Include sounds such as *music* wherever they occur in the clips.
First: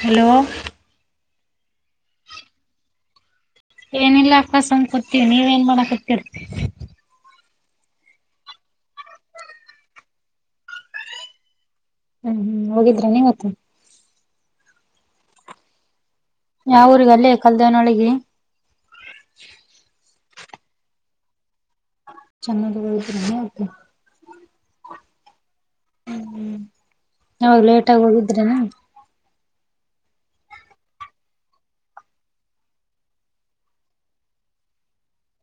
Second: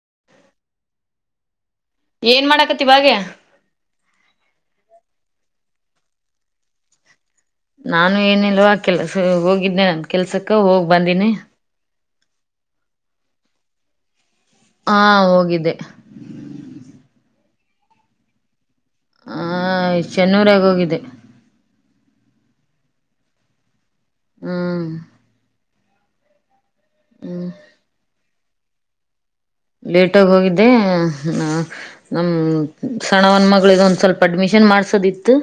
Hello ಏನ್ ಮಾಡಾಕತಿವಾಗೆ ಏನಿಲ್ಲ ಅಕ್ಕ ಸುಮಾ ಅಂಗಕತ್ತೀವ ನೀವೇಏನ್ ಮಾಡಾಕತ್ತರ್ ನಾನು ಏನಿಲ್ವಾ ಕೆಲ್ಸ ಹೋಗಿದ್ದನೆ ನನ್ ಕೆಲ್ಸಕ್ಕ ಹೋಗ್ ಬಂದಿನಿ ಹ್ಮ್ ಹ್ಮ್ ಹೋಗಿದ್ರ ನೀವತ್ತು ಹಾ ಹೋಗಿದ್ದೆ ಯಾವ ಊಗಲ್ಲೇ ಕಲ್ದೇವನೊಳಗೆ ಹ ಶೆನ್ನೂರಗ ಹೋಗಿದ್ದೆ ಚೆನ್ನದಗತ ಹ್ಮ ಹ್ಮ್ ನಾವಾಗ ಲೇಟ್ ಆಗ ಹೋಗಿದ್ರೆನಾ ಲೇಟಗ ಹೋಗಿದ್ದೆ ನಮ್ಮ ಸಣವನ್ ಮಿದ ಒಂದ್ ಸ್ವಲ್ಪ ಅಡ್ಮಿಷನ್ ಏನ್ ಮಾಡ್ಸೋದಿತ್ತು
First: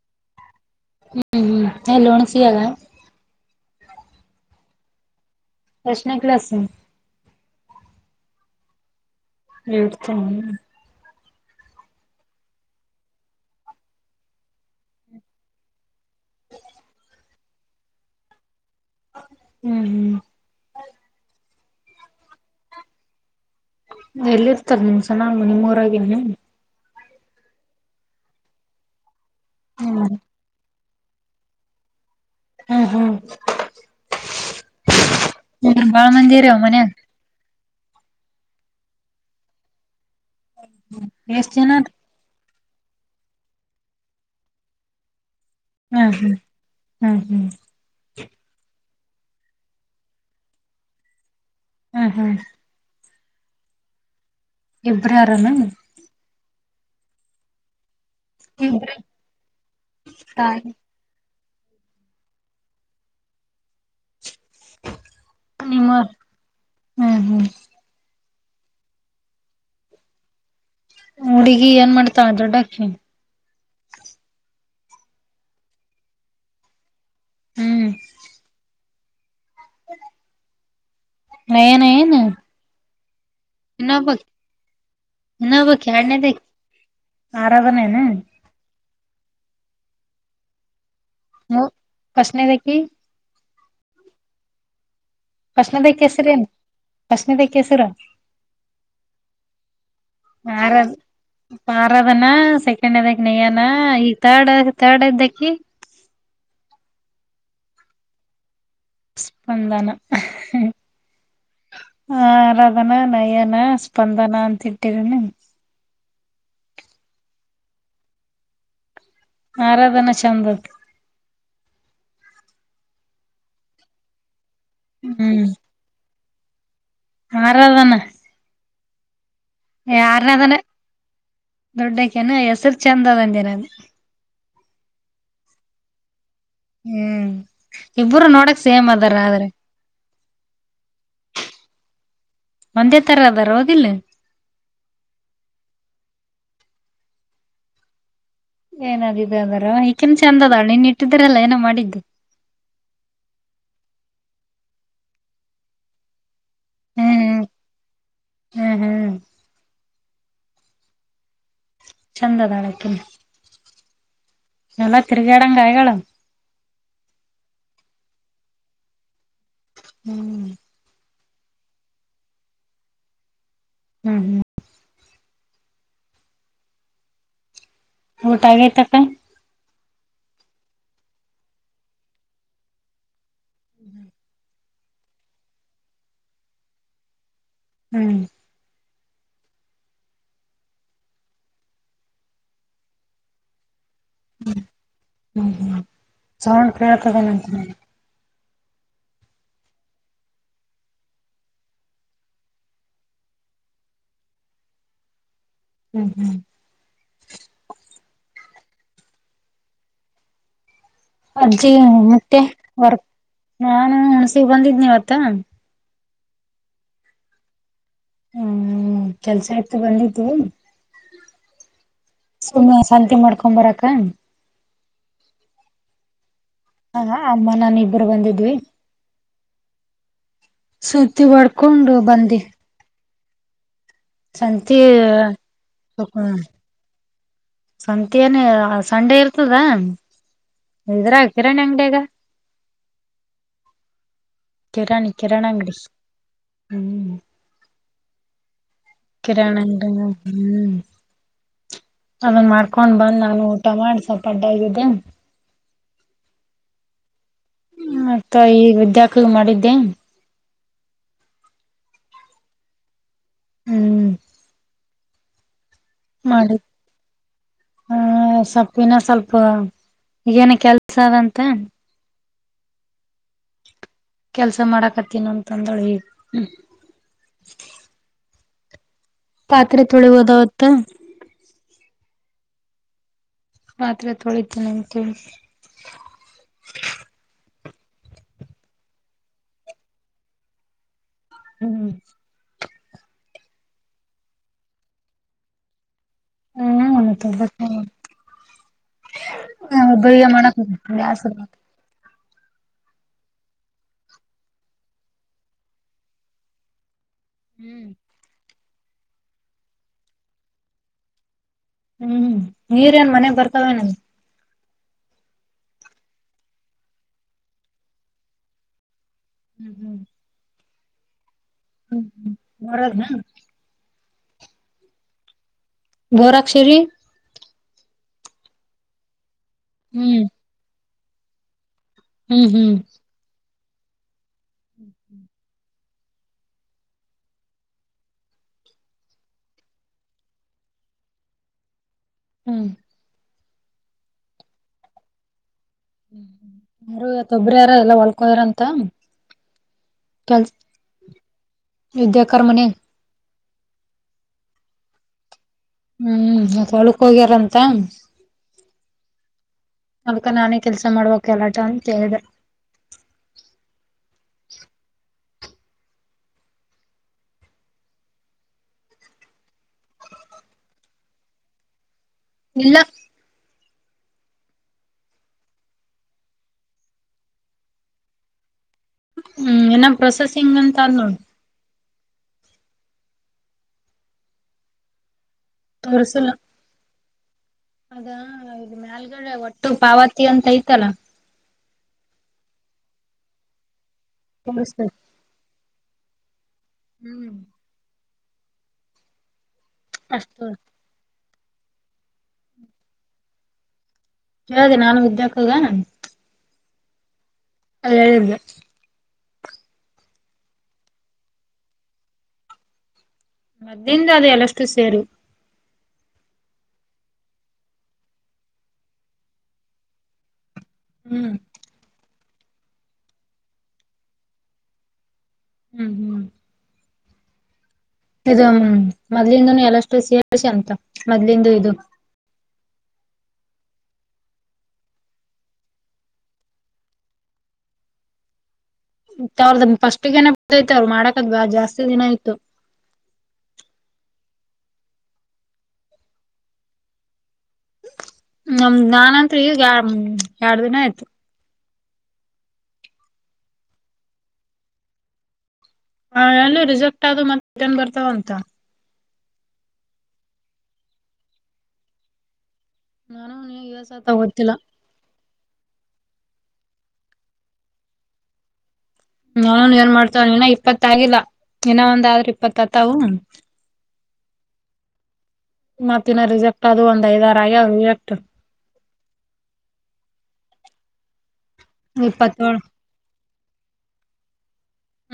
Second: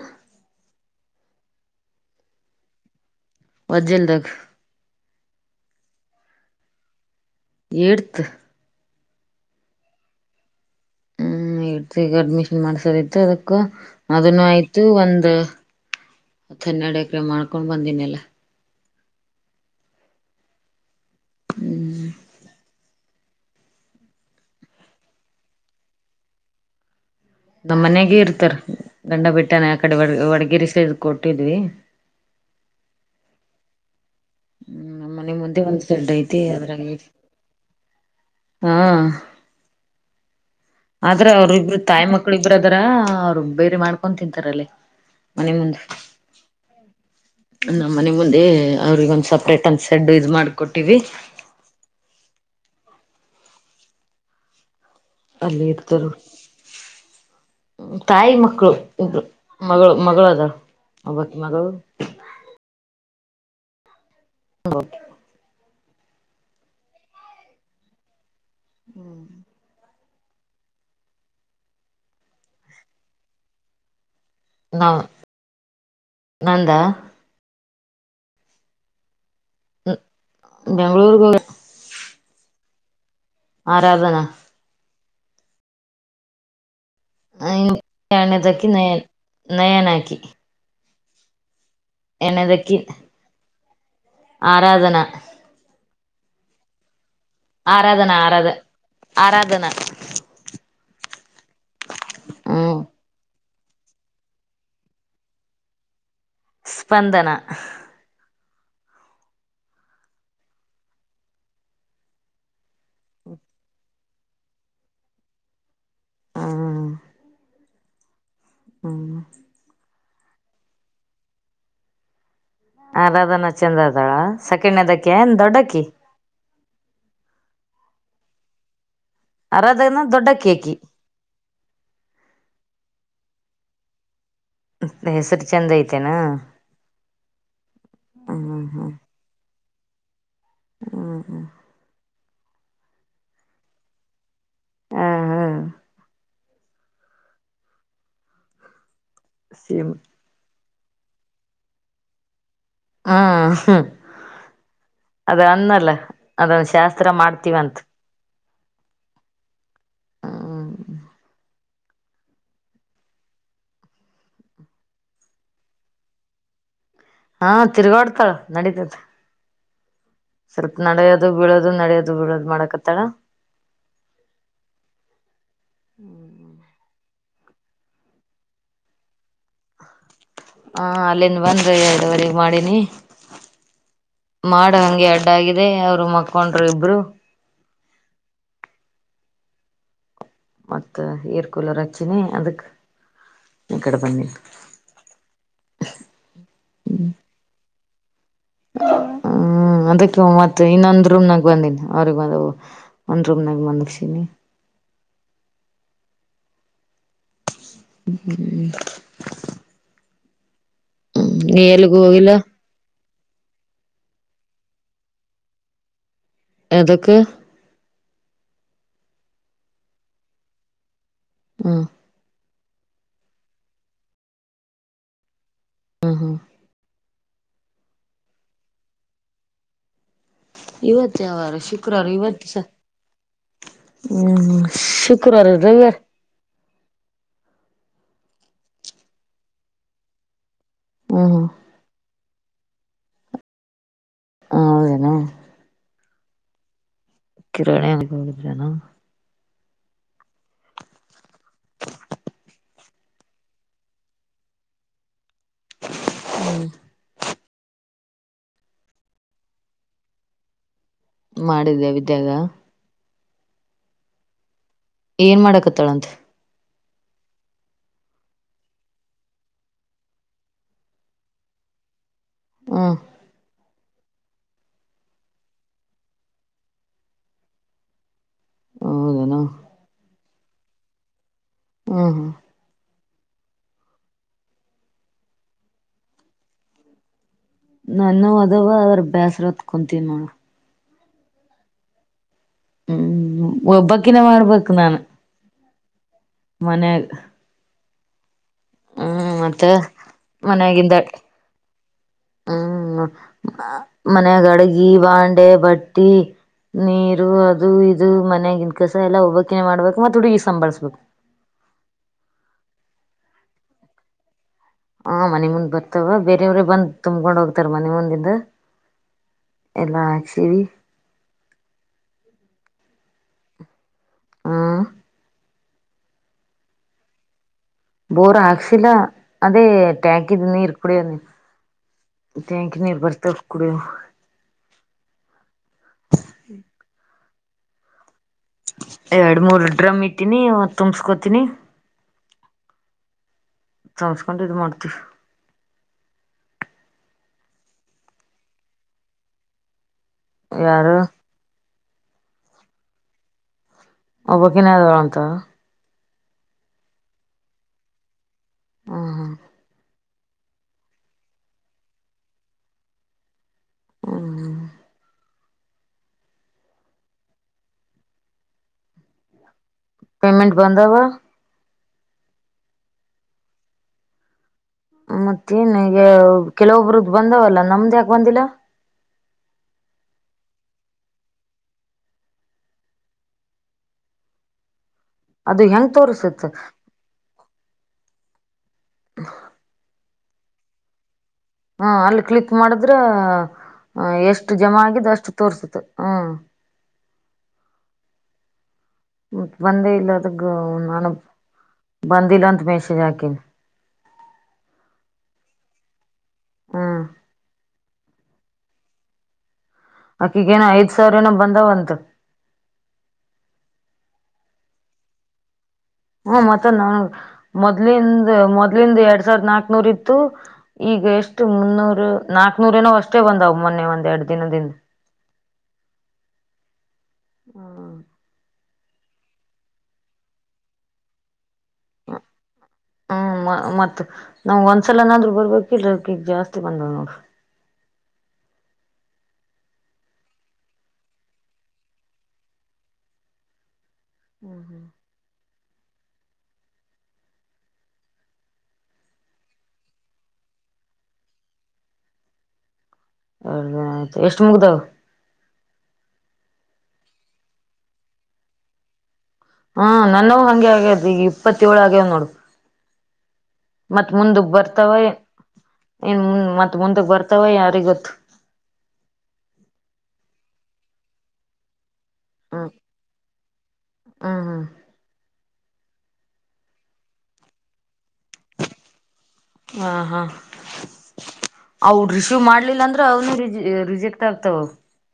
ಹ್ಮ್ ಹ್ಮ್ ಎಲ್ಲೋಣಸಿಯಾಗ ಅಜಲಕ್ ಯೇಶನೆ ಕಲಾಸು ಯೇಡತ್ ಯೇಡತ ಏತ್ ಅಡ್ಮಿಷನ್ ಮಾಡ್ಸೋದ ಇತ್ತು ಅದಕ್ಕೂ ಅದನ್ನು ಆಯ್ತು ಒಂದು ಥನ್ನಡಕ್ರ ಮಾಡ್ಕೊಂಡ್ ಬಂದಿನಲ್ಲ ಹ್ಮ್ ಹ್ಮ್ ಹ್ಮ್ ಎಲ್ಲಿರ್ತಾರ ನಿಮ ಸನಲ್ ನಿಮ್ಮೂರಾಗಿ ನೀ ನಮ್ಮ್ ಮನ್ಯಾಗ ಇರ್ತಾರ ಗಂಡ ಬೆಟ್ಟನ ಆ ಕಡೆ ಹ್ಮ್ ವಡಗೇರಿ ಸೇ ಕೊಟ್ಟಿದ್ವಿ ಹ್ಮ್ ಹ್ಮ್ ಹ್ಮ್ ನಮ್ಮನೆ ಮುಂದೆ ಒಂದ್ ಅಂದ್ರ ಬಾಳ ಸಡ್ ಮಂದಿ ಐತಿ ಇರ್ಯಾವ ಮನ್ಯಾಗ ಅದ್ರಂಗ ಹಾ ಆದ್ರೆ ಎಷ್ಟ್ ಅವರು ಜನ ಇಬ್ರು ತಾಯಿ ಮಕ್ಕಳಿ ಇಬ್ರದರ ಅವರು ಬೇರಿ ಮಾಡ್ಕೊಂಡ ತಿಂತಾರಲ್ಲಿ ಮನೆ ಮುಂದೆ ಹ್ಮ್ ಹ್ಮ್ ಹ್ಮ್ ಹ್ಮ್ ನಮ್ಮ ಮನೆ ಮುಂದೆ ಅವ್ರಗ ಒಂದ್ ಸಪ್ರೇಟ್ ಒಂದ ಸೆಡ್ ಇದು ಮಾಡಕೊಟ್ಟಿವವಿ ಹ್ಮ ಹಾ ಇಬ್ರ ಯಾರನ ಅಲ್ಲಿ ಇರ್ತಾರ್ಮ ತಾಯಿ ಮಕ್ಕಳು ಇಬ್ರೇ ಇದಬ್ರು ಮಗಳು ಮಗಳದರು ತಾಯಿ ಒಬ್ಬಕ ಮಗಳು ಕೆ ನಿಮಾ ಹ್ಮ್ ಹ್ಮ್ *inaudible* ಹುಡುಗಿ ಏನ್ ಮಾಡ್ತಾ ದೊಡ್ಡಾಕ್ಕಿ ನಾ ನಾನಾ ನಂದ ಹ್ಮ್ ಹ್ಮ ಬೆಂಗಳೂರು ಗ ನಯನ ಏನು ಆರಾಧನಾ ಯಿನೋಬಾಕಿ ಯಾರದನೆದಾಕಿ ಾಣ ಇಕ್ಕೆ ನನ್ ನಯನಕಿ ಮೂ ಫಸ್ಟ್ನೇದಕಿ ಏನದಕ್ಕೆ ಆರಾಧನಾ ಫಸ್ತನೆದಾಕಿನ್ ಹೆಸರೇನು ಫಸ್ಟ್ನೇದಕಿ ಹೆಸರು ಆರಾಧನಾ ಆರಾಧ ಆರಾಧನಾ ಆರಾಮ್ ಪಾರ ಅದನಾ ಹ್ಮ್ ಸೆಕೆಂಡ್ ಇದದಕ ನೇಯ್ಯನಾ ಈಗ ತರ್ಡ್ ತರ್ಡ್ ಇದ್ದಕಿ *inaudible* ಸ್ಪಂದನ ಸ್ಪ್ಪಂದಾನ ಹ ಆರಾಧನಾ ನಯನಾ ಸ್ಪಂದನಾ ಅಂತ ಇಟ್ಟರಿನ ಹ್ಮ ಹ್ಮ್ ಆರಾಧನಾ ಚಂದದ ಆ ರಾಧನಾ ಚಂದ್ರ ಅದಾಳ ಸಕಣ್ಣದಕ್ಕಿ ಏನ್ ದೊಡ್ಡಕ್ಕಿ ಆರಧಾನ ಆರಾಧನಾ ದೊಡ್ಡಕ್ಕಿ ಯಾರ್ನದಾನ ಅಕಿ ದೊಡ್ಡಕನ ಹೆಸರು ಚೆಂದ ಅದಂದನ ಹೆಸರ ಚೆಂದ ಐತೆೇನ. ಹ್ಮ್ ಇಬ್ಬರು ನೋಡಕ್ ಸೇಮ್ ಅದಾರ ಆದ್ರೆ. ಹ್ಮ ಹ್ಮ ಒಂದೇ ತರ ಅದರ ಹೌದಿಲ್ಲ. ಹಾ ಹಾ ಏನಾಗಿದೆ ಅಂದರ ಸೀಮ ಈಕೀನ್ ಚಂದ ಅದಳ ನೀನ್ನ ಇಟ್ಟಿದ್ರಲ್ಲ ಏನೋ ಮಾಡಿದ್ದು. ಹ್ಮ್ ಹ್ ಅದ ಅನ್ನಲ್ಲ. ಅದ ಶಾಸ್ತ್ರ ಹ್ಮ್ ಮಾಡ್ತಿವಂತ. ಹ್ಮ್ ಹ್ಮ್ ಹ್ಮ ಚಂದದಾಳಕಿನು. ಎಲ್ಲ ತಿರಗ್ಯಾಡಂಗ ಆಗ್ಯಾಳ. ಹಾ ತಿರ್ಗಾಡ್ತಾಳ ನಡೀತೈತಿ. ಹ್ಮ್ ಸ್ವಲ್ಪ ನಡೆಯೋದು ಬೀಳೋದು ನಡಿಯೋದು ಬೀಳೋದು ಮಾಡಕತ್ತಾಳ. ಹ್ಮ್ ಹ್ಮ್ ಹ್ಮ್್ಮ ಊಟ ಆಗೈತಕ್ಕ. ಹ ಅಲ್ಲಿನ್ ಬಂದು ಎರಡುವರಿಗಿ ಮಾಡಿನಿ. ಹ್ಮ್ ಮಾಡ ಹಂಗೆ ಅಡ್ಡ ಆಗಿದೆ ಅವರು ಮಕ್ಕೊಂಡ್ರು ಇಬ್ರು. ಹ್ಮ್ ಮತ್ತ ಏರ್ ಕೂಲರ್ ಹಚ್ಚಿನಿ ಅದಕ್ ಇಕಡಿ ಬನ್ನಿಂತು. ಹ್ಮ ಹ್ಮ್ಮ್ ಸೌಂಡ್ ಕೇಳಗಲ್ಲಂತನ. *inaudible* ಹ್ಮ್ ಅದಕ್ಕ ಮತ್ತ ಇನ್ನೊಂದ್ ರೂಮ್ನಾಗ ಬಂದಿನಿ ಅವ್ರಗ್ ಬಂದ ಒಂದ್ ರೂಮ್ನಾಗ ಮಲಗ್ಸಿನಿ. ಹ್ಮ್ ಹ್ಮ್ ಹ್ಮ ಅಜ್ಜಿ ಹೋಗಿಲ್ಲ ಮತ್ತೆ ವರ್ಕ್ ನಾನು ಹುಣ್ಸಿಗ ಬಂದಿದ್ನಿವತ್ತ. ಎದಕ್ ಹ್ಮ್ ಕೆಲ್ಸ ಇತ್ತು ಬಂದಿದ್ದೆ. ಹಾ ಸುಮ್ಮನೆ ಸಂತಿ ಮಾಡ್ಕೊ ಬರಾಕ್ಕ. ಹ್ಮ ಹ ಹ ಹ್ ಅಮ್ಮ ನಾನ ಇಬ್ರು ಬಂದಿದ್ವಿ. ಇವತ್ತು ಸುತ್ತಿ ಯಾವಾರ ಹೊಡ್ಕೊಂಡು ಶುಕ್ರಾರ ಬಂದಿ ಇವತ್ತ ಸ ಹ್ಮ್ ಹ್ಮ್ ಸಂತಿ ಶುಕ್ರವಾರ ರವಿವಾರ ಸಂತಿ ಏನ್ ಸಂಡೆ ಇರ್ತದ. ಇದ್ರಾಗ ಹ್ಮ್ ಹ್ಮ್ ಕೀರಾಣಿ ಅಂಗಡ್ಯಾಗ. ಕಿರಾಣಿ ಹೌದೇನಾ ಕಿರಾಣಂಗಡಿ ಹ್ಮ್. ಕಿರಾಣಿಲ್ಲಿ ಹೋಗಿದ್ರನಾ *unintelligible* ಕಿರಾಣಿ ಅಂಗಡ್ಯಗ ಹ್ಮ್. ಅದನ್ ಮಾಡ್ಕೊಂಡ್ ಬಂದ್ ನಾನು ಊಟ ಮಾಡ್ ಸ್ವಲ್ಪ ಅಡ್ಡಗಿದ್ದೆ. ಹ್ಮ ಮತ್ತ ಈಗ ವಿದ್ಯಾಕ್ಕಗ ಮಾಡಿದ್ದೆ. ಮಾಡಿದ್ಯಾ ವಿದ್ಯಾಗ. ಹ್ಮ್ ಏನ್ ಮಾಡಕತ್ತಾಳಂತ. ಹ ಹ ಸೊಪ್ಪ ಹಿನ ಸ್ವಲ್ಪ ಈಗೇನ ಕೆಲ್ಸದಂತ. ಹ್ಮ್ಮ್ ಕೆಲ್ಸ ಮಾಡಾಕತ್ತಿನ ಅಂತ ಅಂದಳು ಹೌದೇನ ಪಾತ್ರೆ ತೊಳಿ ಹೋದವತ್ತ ಹಾ ಹಾ ಮಾತ್ರ ತೊಳಿತ ನಿಮಗೆ ನನ್ನ ಅದವ ಅದ್ರ ಬೇಸ್ರ ಹತ್ ಕುಂತೀ ನ ಹ್ಮ್ ಹ್ಮ್ ಒಬ್ಬಕಿನ ಮಾಡಾರಬೇಕಕ್ು ನಾನು ಹ್ಮ್ ಮನ್ಯಾಗ ಆತ ಬತ್ತ ಹ್ಮ್ ಮತ್ತೆ ಒಬ್ಬರಿಗೆ ಮಾಡಕ್ ಮನ್ಾಗಿಿಂದ ಬ್ಯಾಸರ ಹ್ಮ್ ಮನೆ ಗಡಗಿ ಬಾಂಡೆ ಬಟ್ಟಿ ನೀರ್ ಅದು ಇದು ಮನ್ಯಗನ್ ಕಸ ಎಲ್ಲಾ ಒಬ್ಬೋಕಿನೇ ಮಾಡ್ಬೇಕು ಮತ್ತ ಹುಡುಗಿ ಸಂಭಾಳ್ಸ್ಬೇಕು ಹ್ಮ್ ನೀರ್ೇಏನ್ ಮನೆಗ್ ಬರ್ತಾವೇ ನಮ ಹಾ ಮನೆ ಮುಂದ್ ಬರ್ತವ ಬೇರೆಯವ್ರೇ ಬಂದ್ ತುಂಬಕೊಂಡ್ ಹೋಗ್ತಾರ ಮನೆ ಮುಂದಿಂದ ಎಲ್ಲಾ ಹಾಕ್ಸೀವಿ ಹ್ಮ್ ಹ್ಮ್ ಬರದ ಹಾ ಗೋರಾಕ್ಷರಿ ಬೋರ್ ಹಾಕ್ಸಿಲ್ಲ ಅದೇ ಹ್ಮ್ ಟ್ಯಾಂಕ್ ಇದ ನೀರ್ ಕುಡಿಯ ನೀ ಹ್ಮ್ ಕ ನೀ ಬರ್ತ ಕುಡ ಹ್ಮ ಹಾ ಹ್ಮ ಎರಡ್ ಮೂರ್ ಡ್ರಮ್ ಇಟ್ಟಿನಿ ತುಂಬಸ್ಕೋತನಿ ಹ್ಮ್ ತಮಸ್ಕೊಂಡು ಇದ್ ಮಾಡ್ತಿೀವಿ ಹ್ಮ ಯಾರು ಯತ್ತೊಬ್ಬ್ರ ಯಾರ ಎಲ್ಲ ಹೊಳ್ಕದಾರಂತ ಯಾರು ಯುದ್ಧಕರ್ಮನೆ ಒಬ್ಬಕ್ಕನ್್ದಳ ಅಂತ ಹ್ಮ್ ಮತ್ತ ಹೊಳಕ್ ಹೋಗ್ಯಾರಂತ ಹಾ ಹಾ ಅದಕ್ಕ ನಾನೇ ಕೆಲ್ಸ ಮಾಡ್ಬೇಕಕ್ ಎಲ್ಲಾಟ ಅಂತ ಹೇಳ್ದ ಹ್ಮ್ ಪೇಮೆಂಟ್ ಬಂದ ವಾ ಇಲ್ಲ ಮತ್ತೇನ್ ಈಗ ಕೆಲವೊಬ್ರದ ಬಂದವಲ್ಲ ನಮ್ದ್ಯಾಾಕೆ ಬಂದಿಲ್ಲ ಹ್ಮ್ ಎನ್ನ ಪೊಸಸಿಂಗ್ಂತೋ ಅದು ಹೆಂಗ ತೋಸುತ್ತ ಅದಾ ಇದು ಮ್ಯಾಲ್ಗಡೆ ಒಟ್ಟು ಪಾವತಿ ಅಂತ ಐತಲ್ಲ ಹಾ ಅಲ್ಲಿ ಕ್ಲಿಕ್ ಮಾಡಿದ್ರ ಎಷ್ಟು ಜಮಾ ತೋರ್ಸ್ಬೇಕು ಆಗಿದ್ದ ಅಷ್ಟು ತೋರ್ಸುತ್ತೆ ಹಾ ಹ್ಮ್ ಮ ಬಂದೇ ಇಲ್ಲ ಅದಗ್ ಅಷ್ಟ ನಾನ ಬಂದಿಲ ಅಂತ ಮಷೆ ಜಾಕಲ್ ಹಿ ನಾನು ಇದಿದ್ದ್ಯಾಕ್ಕಗ ನ ಹ್ಮ್ ಅಲ್ಲ ಹೇಳಲ್ಲ ಅಕಿಗೇನ ಐದ್ ಸಾವಿರ ಏನ ಬಂದಾವಂತ ಮದಿಂದ ಅದು ಎಲ್ಲಷ್ಟು ಸೇರು ಹ್ಮ ಮತ್ತ ನ ಮೊದ್ಲಿಿಂದ ಮೊದ್ಲಿಂದ ಎರಡ್ ಸಾವಿರ್ದ ನಾಕ್ನೂರ್ ಇತ್ತು ಈಗ ಹ್ಮ್ ಎಷ್ಟು ಮುನ್ನೂರು ನಾಕ್ನೂರ ಏನೋ ಅಷ್ಟೇ ಬಂದಾವ ಮೊನ್ನೆ ಒಂದ್ ಎರಡು ದಿನದಿಂದ ಹ್ಮ್ ಹ್ಮ್ ಮೊದ್ಲಿದನು ಎಲ್ಲಷ್ಟು ಸೇಷ ಅಂತ ಮದ್ಲಿಂದು ಇದು *inaudible* ಹ್ಮ ಮತ್ತತ್ ನಮ್ಗ್ ಒಂದ್ಸಲನಾದ್ರು ಬರ್ಬೇಕ ಇಲ್ ಅದಕಿಗ್ ಜಾಸ್ತಿ ಬಂದ ನೋಡಿ *inaudible* ಅವ್ರದ್ದ ಫಸ್ಟ್ಗನೆ ಗತ್ತೈತೆ ಅವ್ರು ಮಾಡಕದ್ ಬಾ ಜಾಸ್ತಿ ದಿನ ಆಯ್ತು ಹ್ಮ ಹ್ಮ ನಮ್ದ್ ನಾಾನತ್ ಈಗ ಎರಡು ದಿನ ಆಯ್ತು ಎದ ಆಯ್ತು ಎಷ್ಟ ಮುಗ್ದವು ಲ್ಲ ರಿಸಕ್ಟ್ ಆದ ಮತ್ತ ಟನ್ ಬರ್ತಾವಂತ ಹ್ಮ ನನ್ನವು ಹಂಗೆ ಆಗ್ಯದ್ ಈಗ ಇಪ್ಪತ್ತ ಏಳು ಆಗ್ಯವ್ ನೋಡು ನಾನು ಯುಎಸ್ ಮತ್ ಆತ ಮುಂದಗ್ ಗೊತ್ತಿಲ್ಲ ಬರ್ತಾವ ಇನ್ ಮತ್ತತ್ ಮುಂದಕ್ ಬರ್ತಾವ ಯಾರಿಗೊತ್ತು ನಾನನ್ ಏನ್ ಮಾಡ್ತವ ಏನ ಇಪ್ಪತ್ತ ಆಗಿಲ್ಲ ಏನ ದ್ರೀ ಪತ ಹ್ಮ್ ತ ಹನ್ ಹ್ಮ್ ಹ್ಮ್ ಮತ್ತಿನ ರಿಿಸೆಕ್ಟ್ ಅದು ಒಂದ್ ಐದ್ ಆರಯ್ಯ ರಿಜೆಕ್ಟ್ ಹಾ ಹಾ ಅವರು ರಿಸೀವ್ ಇಪ್ಪತ್ತೋಳ್ ಮಾಡ್ಲಿಲ್ಲ ಅಂದ್ರೆ ಅವನು ರಿಜೆಕ್ಟರ್ತ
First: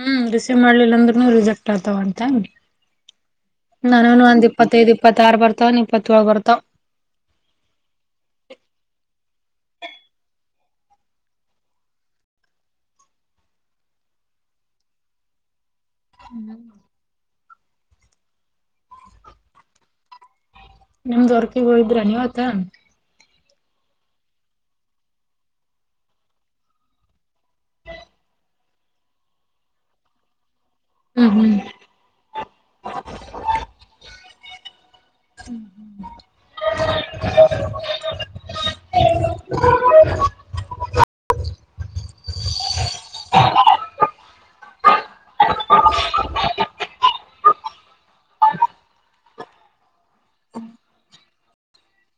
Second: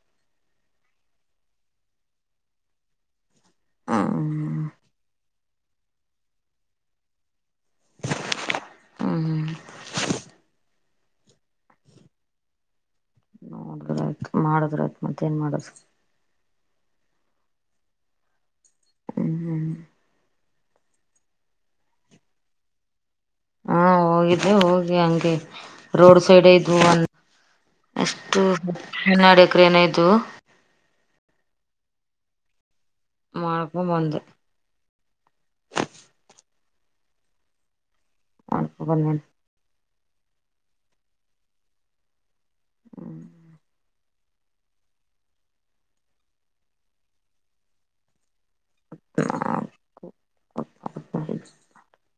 ಹ್ಮ್ ರಿಸೀವ್ ಮಾಡ್ಲಿಲ್ಲಂದ್ರನು ರಿಜೆಕ್ಟ್ ಆತಾವ ಅಂತ ನಾನೂನು ಒಂದ್ ಹ್ಮ್ ಇಪ್ಪತ್ತೈದು್ ಇಪ್ಪತ್ತ ಆಾರ ಬರ್ತಾವನ್ ಇಪ್ಪತ್ತಏಳ್ ಬರ್ತಾವ *inaudible* ಹ್ಮ್ ಹ್ಮ್ ನೋಡ್ರ ಆಯ್ತು ಮಾಡುದ್ ಆಯ್ತು ಮತ್ತತ್ ಏನ್ ಮಾಡದ್ ಹ್ಮ್ ಹ್ಮ್ ನಿಮ್ದ್ ಹೊರ್ಕಗ್ ಹೋೋಗ ಇದ್ರ ನೀವತ್ತ ಹಾ ಹೋಗಿದ್ದೆ ಹೋಗಿ ಹಂಗೆ ರೋಡ್ ಸೈಡ್ ಇದವು ಅ ಅಷ್ಟುನ್ನಡಿ ಅಕ್ರ ಏನಾಯು ಹ್ಮ ಹ್ಮ ಮಳಕ ಬಂದು ಹ ಆಕಬ ಮ *inaudible* ಹ *inaudible* *inaudible*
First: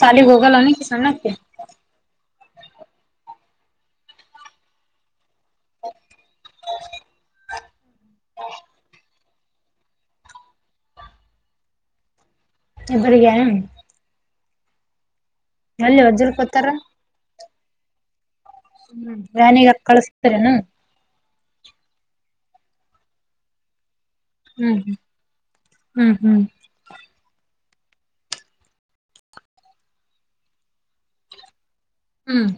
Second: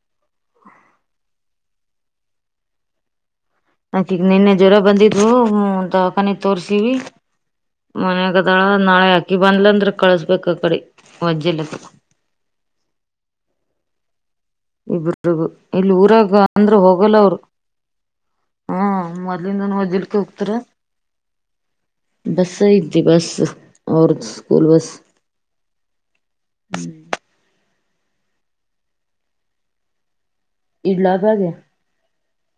ಶಾಲ ಗೊಗಲನ ಕಿಸ್ಣ ನಾಕಿಗ ನಿನ್ನೆ ಜ್ವರ ಬಂದಿದ್ವು ಹ ದವಾಖಾನೆ ತೋರ್ಸೀಿ ಮನ್ಯಾಗದಾಳ ನಾಳೆ ಅಕಿ ಬಂದ್ಲ ಅಂದ್ರೆ ಕಳ್ಸ್ಬೇಕ ಆ ಕಡೆ ಒಜ್ಜಲ್ಲ ಎಬರಿಗರ ಇಬ್ರಗ ಇಲ್ಲಿ ಊರಾಗ ವಜ್ಜಲ್ ಕೂತಾರ ಅಂದ್ರ ಹೋಗಲ್ಲ ಅವರು ಹಾ ಹ್ಮ್ ವ್ಯಾನಿಗೆ ಮೊದ್ಲಿಂದನ್ ಹೊಜಲ್ಕ್ಕೆ ಹೋಗತಾರ ಕಳಸ್ತೀರೇನು ಬಸ್ ಇದ್ದು ಬಸ್ ಅವ ಸ್ಕೂಲ್ ಹ್ಮ್ ಬಸ್ ಹ್ಮ್ ಹ್ಮ್ ಹ್ಮ್ ಇಡ್ಲಾ ಬಾಗೆ ಹ್ಮ್